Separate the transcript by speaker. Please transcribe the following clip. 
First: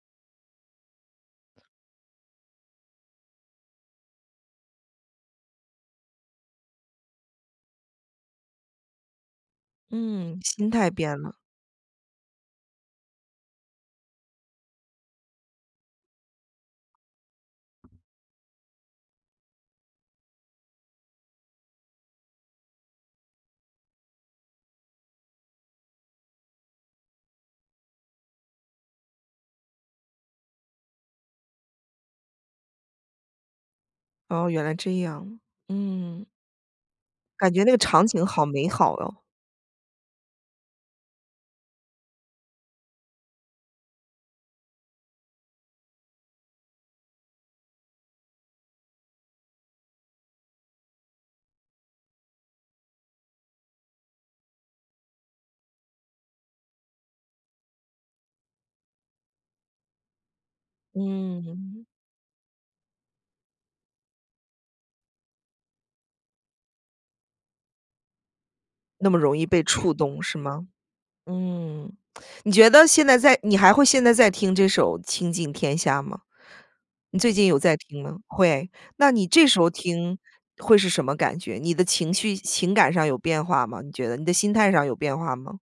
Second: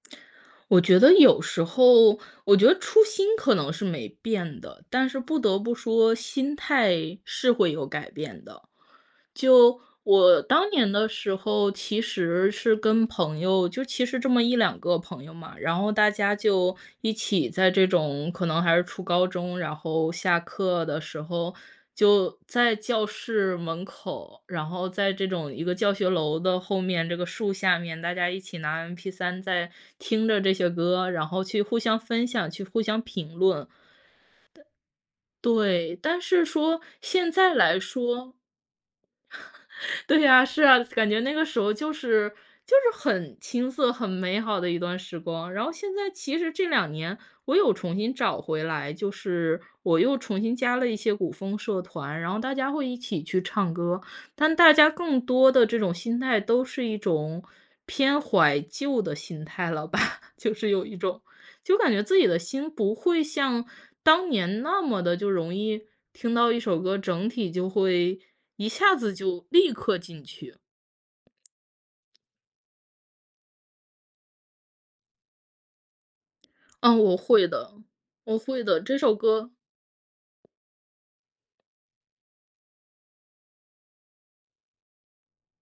Speaker 1: 我觉得有时候我觉得初心可能是没变的，但是不得不说，心态是会有改变的。就我
Speaker 2: 嗯，
Speaker 1: 当
Speaker 2: 心态
Speaker 1: 年的
Speaker 2: 变
Speaker 1: 时
Speaker 2: 了。
Speaker 1: 候，其实是跟朋友，就其实这么1-2个朋友嘛，然后大家就一起在这种可能还是初高中，然后下课的时候，就在教室门口，然后在这种一个教学楼的后面，这个树下面，大家一起拿 mp3 在听着这些歌，然后去互相分享、去互相评论。
Speaker 2: 哦，原来这样，
Speaker 1: 对，但
Speaker 2: 嗯。
Speaker 1: 是说，现
Speaker 2: 感
Speaker 1: 在
Speaker 2: 觉那个
Speaker 1: 来
Speaker 2: 场景
Speaker 1: 说
Speaker 2: 好美好哦。
Speaker 1: 对呀，是啊，感觉那个时候就是就是很青涩、很美好的一段时光。然后现在其实这2年，我有重新找回来，就是我又重新加了一些古风社团，然后大家会一起去唱歌。但大家更多的这种心态都是一种偏怀旧的心态了吧，就是有一种就
Speaker 2: 嗯。
Speaker 1: 感觉自己的心不会像当年那么地就容易听到一首歌，整体就会一下
Speaker 2: 那
Speaker 1: 子
Speaker 2: 么容易
Speaker 1: 就
Speaker 2: 被
Speaker 1: 立
Speaker 2: 触
Speaker 1: 刻
Speaker 2: 动
Speaker 1: 进
Speaker 2: 是
Speaker 1: 去。
Speaker 2: 吗？嗯，你觉得现在再你还会现在再听这首《倾尽天下》吗？
Speaker 1: 嗯，我
Speaker 2: 你最近
Speaker 1: 会
Speaker 2: 有
Speaker 1: 的，
Speaker 2: 在听吗？
Speaker 1: 我会
Speaker 2: 会，
Speaker 1: 的，这
Speaker 2: 那
Speaker 1: 首
Speaker 2: 你这
Speaker 1: 歌
Speaker 2: 时候听，会是什么感觉？你的情绪情感上有变化吗，你觉得？你的心态上有变化吗？